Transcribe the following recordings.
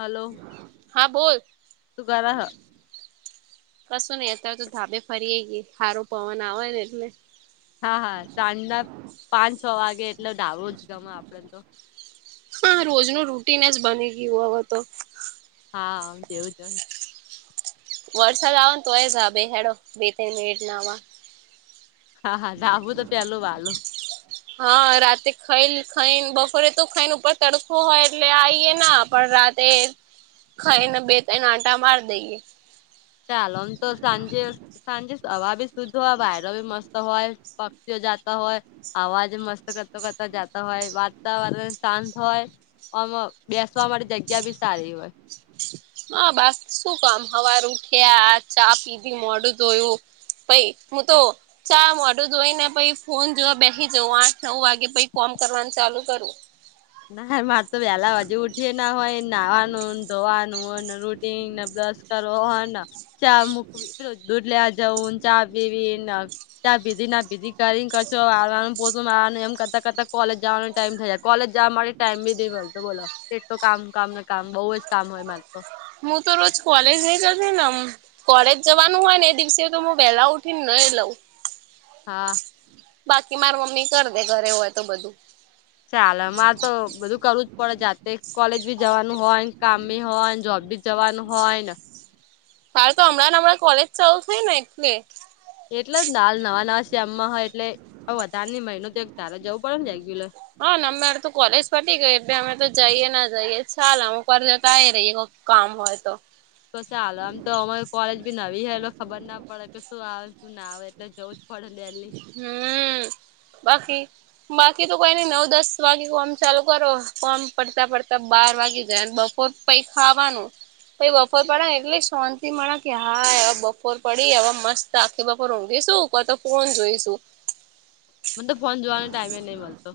Hello. હા બોલ તું કર રા હ. કશું નહીં. અત્યારે તો ધાબે ફરી ગય સારો પવન આવે ને એટલે. હા હા! સાંજ ના પાંચ છ વાગે એટલે ડબો જ ગમે આપડે તો. હા! રોજ ન રૂટીન જ બની ગયું હવે તો. હા તેવું જ હોય. વરસાદ આવ ને તોય જબે હેડો બે ત મટ ના હા હા! ઘાબુ તો પેલું વાલો. હા! રાતે ખાઈ ખાઈ બપોરે તો ખાઈને ઉપર તડખો હોય. એટલે આઈએ ના પણ રાત. તે ખાઈને બે ત એને આટા મારી દઈએ. ચાલો. આમ તો સાંજે સાંજે હવા બી શુદ્ધ હોય વાયરો બી મસ્ત હોય. જો જાતા હોય. અવાજ મસ્ત કરતો કરતા જતા હોય. વાતાવરણ શાંત હોય. અમ બેસવા માટે જગ્યા બી સારી હોય. [inaudible] હા બા શું કામ હવારુ કે આ ચા પીધી મોડું જોયું... પઈ હું તો... ચા મોઢું ધોઈ ને પછી ફોન જોવા બેસી જવું આઠ નવ વાગે પછી કોમ કરવાનું ચાલુ કરવું. હા મારે તો વહેલા હજુ ઉઠી ના હોય નાહવાનુંને ધોવાનું... રૂટીન ના બસ કરો હ ચા મુખ... [unintelligible] દૂધ લેવા જઉ ચા પીવી [unintelligible] ચા પીધી ના પીધી કરીને કરો પો એમ કરતા કરતા કોલેજ જવાનો ટાઈમ થઈ જાય કોલેજ... જા મારી ટાઈમ બી દે મળતો બોલો એટું કામ કામ ને કામ બહુ જ કામ હોય મારે તો. હું તો રોજ કોલેજ નહિ જતીને અમ કોલેજ જવાનું હોય ને એ દિવસે તો હું વહેલા ઉઠી ને નાઈ લવુ. હા. બાકી મારી મમ્મી કરી દે ઘરે હોય તો બધું. ચાલ મારે તો બધું કરવું જ પડે જાત કોલેજ બી જવાનું હોય, ને કામ બી હોય જોબ બી જવાનું હોય ને કોલેજ ચાલુ થઇ એટલે એટલે જ ને હાલ નવા નવા છે, આમમાં હોય એટલે વધારેની મહિનો તો એક તારા જવું પડે ને રેગ્યુલર [unintelligible] કામ હોય તો તો ચાલો આમ તો અમારી કોલેજ બી નવી હ એટલે ખબર ના પડે કે શું આવે શું ના આવે એટલે એલી હમ્મ બાકી બાકી તો કોઈને નવ દસ વાગે ફ્રોમ ચાલુ કરો ફ્રોમ પડતા પડતા બાર વાગી જાય બપોર પછી ખાવાનુ પછી બપોર પડે એટલે શાંતિ મળે કે હા એવા બપોર પડી એવા મસ્ત આખી બોપર રઘીશુંનહિ તો ફોન જોઈશુ મને તો ફોન જોવાનો ટાઈમે નહીં મળતો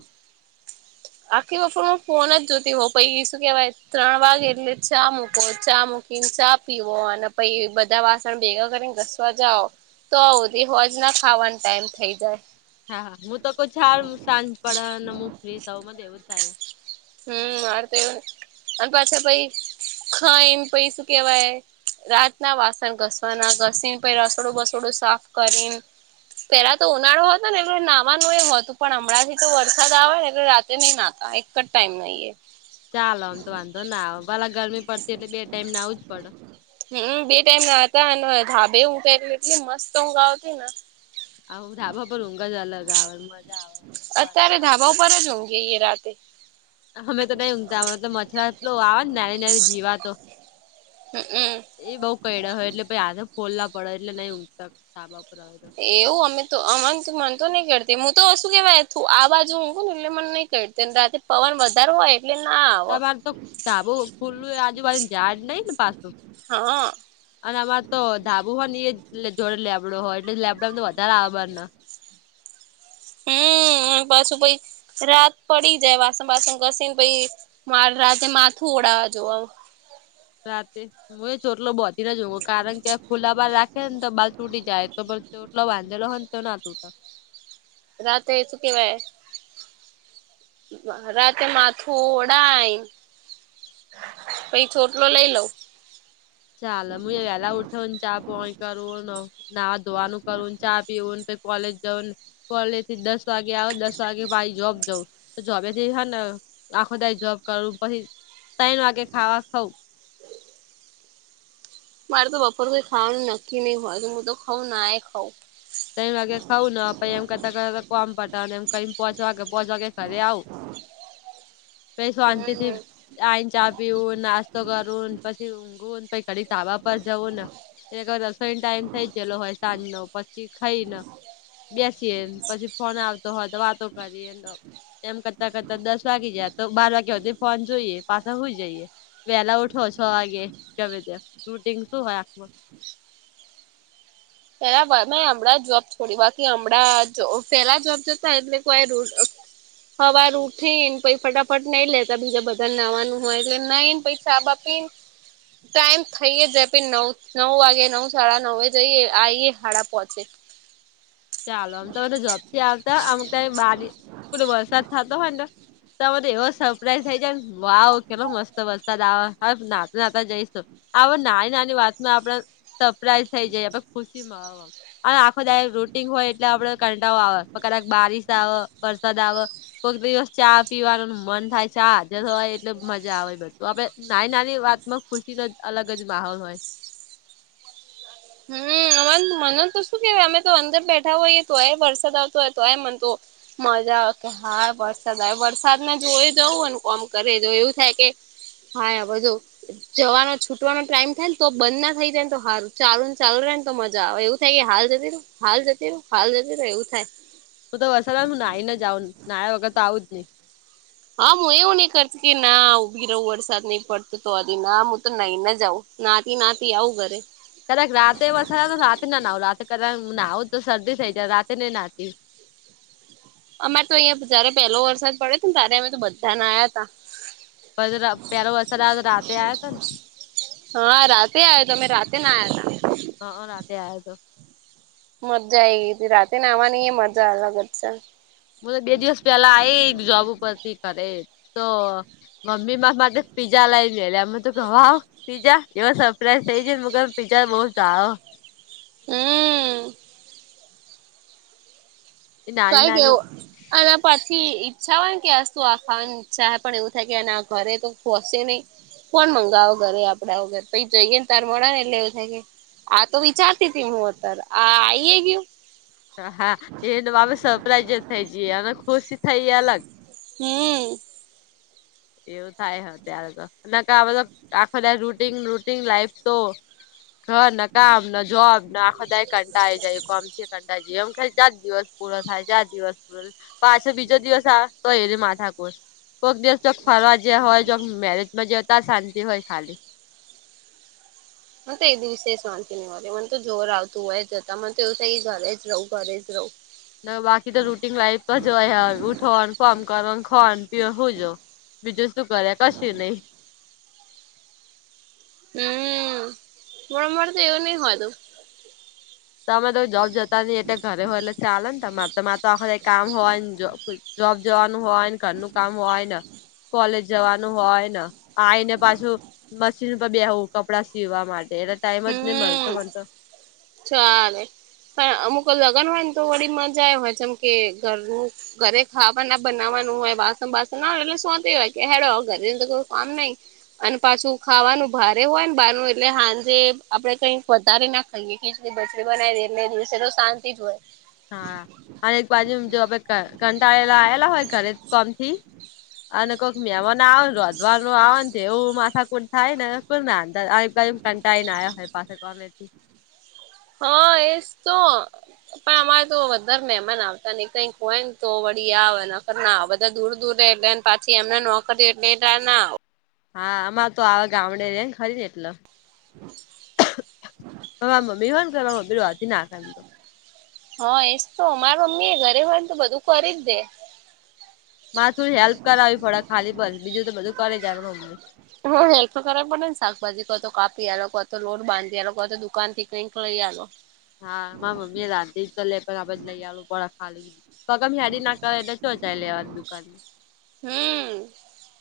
આખી વપોર હું ફોન જ જોતી હોઉ પછી શું કેવાય ત્રણ વાગે એટલે ચા મૂકો ચા મૂકી પીવો અને પછી બધા વાસણ ભેગા કરીને ઘસવા જઓ. તો આવ દી હોજ ના ખાવાનો ટાઈમ થઇ જાય. હા હા હું તો કોઈ છાડ સાંજ પડે નેું મને એવું થાય. હમ માર તો એવ અને પાછા પૈ ખાઈન પૈ શું કેવાય રાત ના વાસણ ઘસવાના ઘસી ને પછી રસોડું બસોડું સાફ કરીને પેલા તો ઉનાળો હતો ને, એટલે નાવાનું એ હતું પણ અમણાંથી તો વરસાદ આવે ને એટલે [unintelligible] ચાલો આમ તો વાંધો ના આવે ભલા ગરમી પડતી એટલે બે ટાઈમ નાવું જ પડે હમ બે ટાઈમ ના હતા અને ઢાબે ઉઠાય એટલે એટલી મસ્ત ઊંઘ આવતી ને હ ઢાબા પણ ઊંઘ જ અલગ મજા આવેની અત્યારે હડ ધાબા ઉપર જ ઉંઘીએ એ રાતે અમે તો નહી ઉઊમતા મતલ મચ્છરો એટલો આવે નાની નાની જીવાતો હમમ એ બઉુ કરડે હોય એટલે ભાઈ હાથે ખોલ ના પડે એટલે નઈ ઊંચ સાાબા ઉપર આવે તો એવું અમે તો અમ મન તો નહી કરતી હું તો શું કેવાયું આ બાજુ હુંકું ને એટલે મન નહી કરતી રાતે પવન વધારે હોય તમારે તો ધાબો ખુલ્લું આજુબાજુ ઝાડ નઈ ને પાછું [unintelligible] અને અમારે તો ધાબું હોય ઈ એ જ જોડે લેબડો હોય એટલે લેબડાો તો વધારે આભાર ને હમ્મ પાછું પછી રાત પડી જાય વાસણ વાસણ ઘસીને પછી. મારે રાતેે માથું ઓડાવવા જોવા આવ રાતે હું એ ચોટલો બોતી ના જોું કારણ કે ખુલ્લા બાાર રાખે ને તો બાર તૂટી જાય તો પણ ચોટલો વાંધેલો હોય તો ના તૂટે રાતે એ તો શું કેવાય રાતે માથું ઓડાય પછ છોટલો લઈ લઉ ચાલ હું વેલા ઉઠવ ને ચાપય કરવો ન નાવા ધોવાનુંું કરન ચા પીવન પ કોલેજ જવન કોલેજ થી દસ વાગે આવ દસ વાગે ભછ જોબ જઉ તો જોબે જે હ ને આખો ત જોબ કરું પછી ત વાગે ખાવા ખઉ મારે તો બપોરરે કો ખાવાનું નક્કી નહી હોય તો હું તો ખઉ ના એ ખઉ તો વાગે ખાવ ને પછ એમ કરતા કર કોમ પડતા એમ ક પજ વાગે પસ વાગે ખરે આવુ પ શાંતિથી હમ આઈન ચા પીવું નાસ્તો કરું પછી ઊંઘવું ને પ ઘડી તાબા પર જવું ને એલે રસોઈ ટાઈમ થઈ ગયેલો હોય સાંજ નનો પછ પછી ખાઈને બેસીએ પછી ફોન આવતો હોય તો વાતો કરીએને એમ કરતા કરતા દસ વાગી જયા તો બાર વાગ્યાી ફોન જોઈએ પાછા હોય જઈએ. વેહલા ઉઠો છ વાગે ગમે તે મટિંગ શું હોય આખ પેલા મે હમણાં જોબ છોડી બાકી હમણાં પેલા જોબ જતા એટલે કોઈ ર હવાર ઉઠી ને પ ફટાફટ નઈ લેતા બીજા બધાને નવાનું હોય એટલે નને પછ સાાબ ટાઈમ થઈએે જેપી નવ નવ વાગે નવ સાડા ન જઈએ તઈ એ હાડા પ છેે ચાલો આમ તો મને ઝપથી આવતા આમ કઈ બારી પલો વરસાદ થતો હોય ને તો એવો સરપ્રાઈઝ થાય જાય ને વા કેમાં મસ્ત બસતા હવે નાતા નાતા જઈશું હ નાની નાની વાતમાં આપણે સરપ્રાઈઝ થઈ જાય ખુશીમાં આખો દાય ર હોય એટલે આપડ કંટા આવે કક બારીિશ આવે વરસાદ આવે કોઈક દિવસ ચા પીવાનું મન થાય ચા હાજર થય એટલે મજા આવેું આપડે નાની નાની વાતમાં ખુરશી તો અલગ જ માહોલ હોય હમ અમા મન તો શું કેવાય અમે તો અંદર બેઠા હોઈએ તો એ વરસાદ આવતો હોય તો એ મનતો હોય મજા આવે કે હા વરસાદ આવે વરસાદ જોઈ જવું ને કોમ કરે જો એવું થાય કે હા બધ જવાનો છૂટવાનો ટાઈમ થાય ને તો બંધ ના થઈ જાય ને તો સારું ચાલુ ચાલુ રહે ને તો મજા આવે એવું થાય કે હાલ જતી ર હાલ જતી ર હાલ જતી ર એવું થાય હું તો વસાદ હું નઈ ને જાઉ ના્યા વગર તો આવું જ ન હા હું એવું નહી કરતી કે ના ઉઊભી રહું વરસાદ નહી પડતો તો આ ના હું તો નહીને જ આવું નાતી નાતી આવું ઘરે કક રાતે વસા રાતે ના ના લ ક નાવું તો શરદી થઈ જાય રાતે ન નાતી અમારે તો અહંયા જયારે પેહલો વરસાદ પડ્યો હતો ને ત્યારે અમે તો બધાને આવ્યા હતા પ પે અસર આ રાતે આ હતો ને હા રાતે આવ્યો તમે રાતે ના આવ્યા ત હા રાતે આયા તો મજા આ ગઈ હતી રાતે ને આવવાની એ મજા અલગત છે હ તો બે દિવસ પેલા આ જોબ ઉપર થી કરે તો મમ્મી માટે પીઝજા લાવ લઈ એટલે એમે તો ગવા આવ પીઝજા એવ સરપ્રાાઈઝ થઈ જ છે હ પી્જા બહુ સાવ હમ એ નાની કઈ નાની કેવું અને પછી ઈચ્છા હોય કે આું આ ખાવાની ઈચ્છા પણ એવું થાય કે ઘરે તો ખસે નહી કોણ મંગાવો ઘરે આપડા વગર પછ જઈ ગએ ને તાર મળ ને એટલે એવું થાય આ તો વિચારતી હતી હુંત આ આઈએ ગયું હા એને અમે સરપ્રાઈઝ જ થઈ જઈએ અને ખુશી થઈ અલગ હમ. એવું થાયત્યારે તો ના ક આખો રૂટન રૂટન લાઈફ તો હ ના કામ ના જોબ ના આખો દ કંટા આ જાય કોમથી યજી એમ ખાલી ચાર દિવસ પૂરો થાય ચાર દિવસ પૂરો પાછો બીજો દિવસ આ તો એ માથાકુશ કોઈક દિવસ જોક ફરવા જયા હોય જો મેરેજમાં જ શાંતિ હોય ખાલી હ તો એ વિશેષ વાનંતી નહી મા મને તો જોર આવતું હોય જતા મને તો એવું થાય ઘરે જ રહવું ઘરે જ રહવું બાકી તો રૂટીન લાઈફ જોય ઉઠો ફમ કર ખો પી હું જો બીજું તું કરે કશે નહી હમ બરંબર તો એવું નહી હોય તોું તમે તો જોબ જતા ન એટલે ઘરે હોય એટલે ચાલે ને તમારે તો તો આખરે કામ હોયને જોબ જવાનું હોયને ઘરનું કામ હોય ને કોલેજ જવાનું હોય ને આવીને પાછું મશીન પર બેવું કપડા સીવા માટે એટલે ટાઈમ જ નહી મળતો હમ મને તો ચાલે પણ અમુક લગ્ન હોય ને તો વી મજા આવે હોય જેમ કે ઘરનું ઘરે ખાવાના બનાવવાનું હોય વાસણ બાસણ ના એટલે સોંત હોય કે હેડ ઘરે અંદર કોઈ કામ નહી અને પાછું ખાવાનું ભારે હોય ને બાર નું એટલે હાંજે આપડે કઈક વધારે ના ખાઈએ ખીચડી બચડી બનાવી ડે એટલે દિવસે તો શાંતિ જ હોય હા અને એક બાજુ જો કંટાળેલા આવેલા હોય ઘરે કોમ થી અને કોઈક મહેમાન આવે અધવાર નું આવે એવું માથા કુટ થાય ને કોઈ ના કંટાઈને આયા હોય પાસાં [inaudible] હા એજ તો પણ અમારે તો વધારે મહેમાન આવતા ને કઈ હોય ને તો વળી આવ નખર ના બધા દૂર દૂર એટલેને પાછી એમને નોકરી એટલે એ [unintelligible] હા અમાંર તો આવે ગામડે રે ને ખરી ને એટલે [unintelligible] હા એજ તો મારા મમ્મી ઘરે હોય ને તો બધું કરી જ દે મારે થોડી હેલ્પ કરાવી પડે ખાલી પન બીજું તો બધું કરી જાય મમ્મી હેલ્પ તો કરવા પડે ને શાકભાજી કો તો કાપી આ કો તો લોટ બાંધી આલો કો તો દુકાન થી કંઈક લઈ આલો હા માર મમ્મી એ રાંધી તો [unintelligible] બધ લઈ આલુ [unintelligible] ખાલી પગ યારી નાખ એટલે સોં ચાય લેવાની દુકાન હમ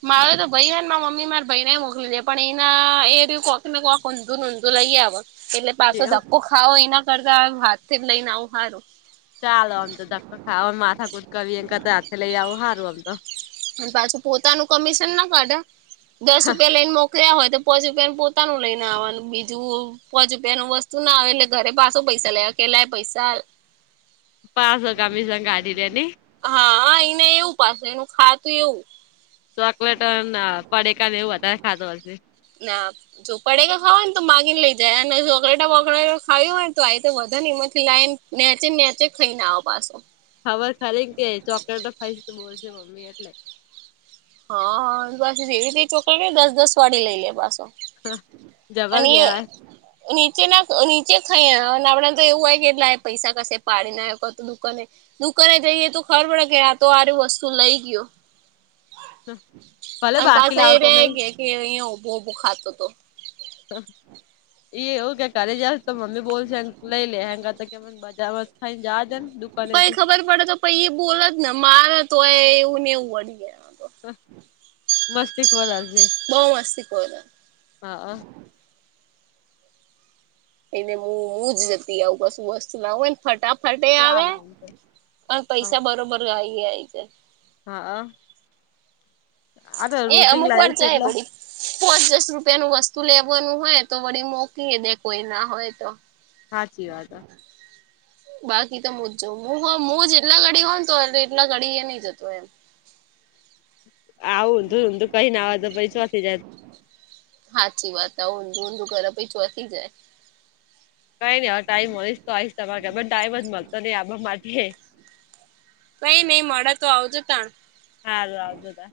મારે તો ભાઈ ને મમ્મી મારે ભાઈને મોકલી દે પણ એના એ કોક ને કોક ઊંધુ નુંધુ લઈ આવે એટલે પાછો એવું. ધક્કો ખાવો એના કરતા હાથ જ લઈને આવું હારું ચાલો આમ તો ધકો ખાવો માથા કુટ કરવી એના કરતા હાથી લઈ આવું હારું આમ તો અને પાછું પોતાનું કમિશન ના કાઢા દસ રૂપિયા લઈને મો ક્યાં હોય તો પછી કે પોતાનું લઈને આવાનું બીજું પોંચ રૂપિયા નું વસ્તુ ના આવે એટલે ઘરે પાછો પૈસા લે કેલાય પૈસા પાચ કમિશન કાઢી લે ની હા ઈને એવું પાસે એનું ખાતું એવું ચોકલેટ પડેકા ને એવું વધારે ખાતો હશે ના જો પડીકા ખાય ને તો માગીને લઇ જાય અને ચોકલેટા બોકલેટા ખાવી હોય ને તો આઈ વધે ને એમાંથી લાઈન નેચક નેચક થઈને આવો પાછો ખબર ખાલી ને કે ચોકલેટ ખાય છે તો બોલશે મમ્મી એટલે હા પા જેવી ચોકરી દસ દસ વાળી લઈ લે પાસો જબર એટલે કેવાય નીચે ના નીચે ખાઈ અને આપડેને તો એવું હોય કે એટલા પૈસા કશે પાડી ને આયો કા તો દુકને દુકને જઈ એ તો ખબર પડે કે આ તો હારું વસ્તુ લઈ ગયો ભલે અન બાકી પાછા લાવતો એ નહી કેય કે અહીયા ઉભો ઉભો ખાતો તો એ એવું કે ઘરે જ તો મમ્મી બોલશે લઈ લે હગ તો કે મને બજારમાં અઇ જવાદે ને દુકાનેથી પડ તો પહી એ બોલ જ ને માર તો હોય એવું નેવું વડી જ મસ્તી ખોર જ છે બઉ વાર [unintelligible] હા એને હું હું જ જતી આવું કશું વસ્તુ નાવું એને ફટાફટે આવે ચાલો એમ તો. પણ હા પૈસા બરોબર ગાઈ ગાય છે હા આ તો એ રૂટીન અમુક વાર લાઈફ ચાહે એટલે ભડી પોચ દસ રૂપિયા ન વસ્તુ લેવાનું હોય તો વળી મોકીય દે કોઈ ના હોય તો [inaudible] સાચી વાત. બાકી તો મુજ હું જેટલા ઘડી હો ને તો એટલા ઘડી એ નહી જતો એમ આવું ઊંધું ઊધું કરે ને આવે તો [unintelligible] હાચી વાત ઊંધું ઊંધું ઘર પહી ચોસી જાય કઈ નઈ હ ટાઈમ મળીશ તો આવીશ તમાર ઘ, મન ટાઈમજ મળતો નઈ આવા માટે. કઈ નહી મળે તો આવજો તા. હારુ આવજો તા.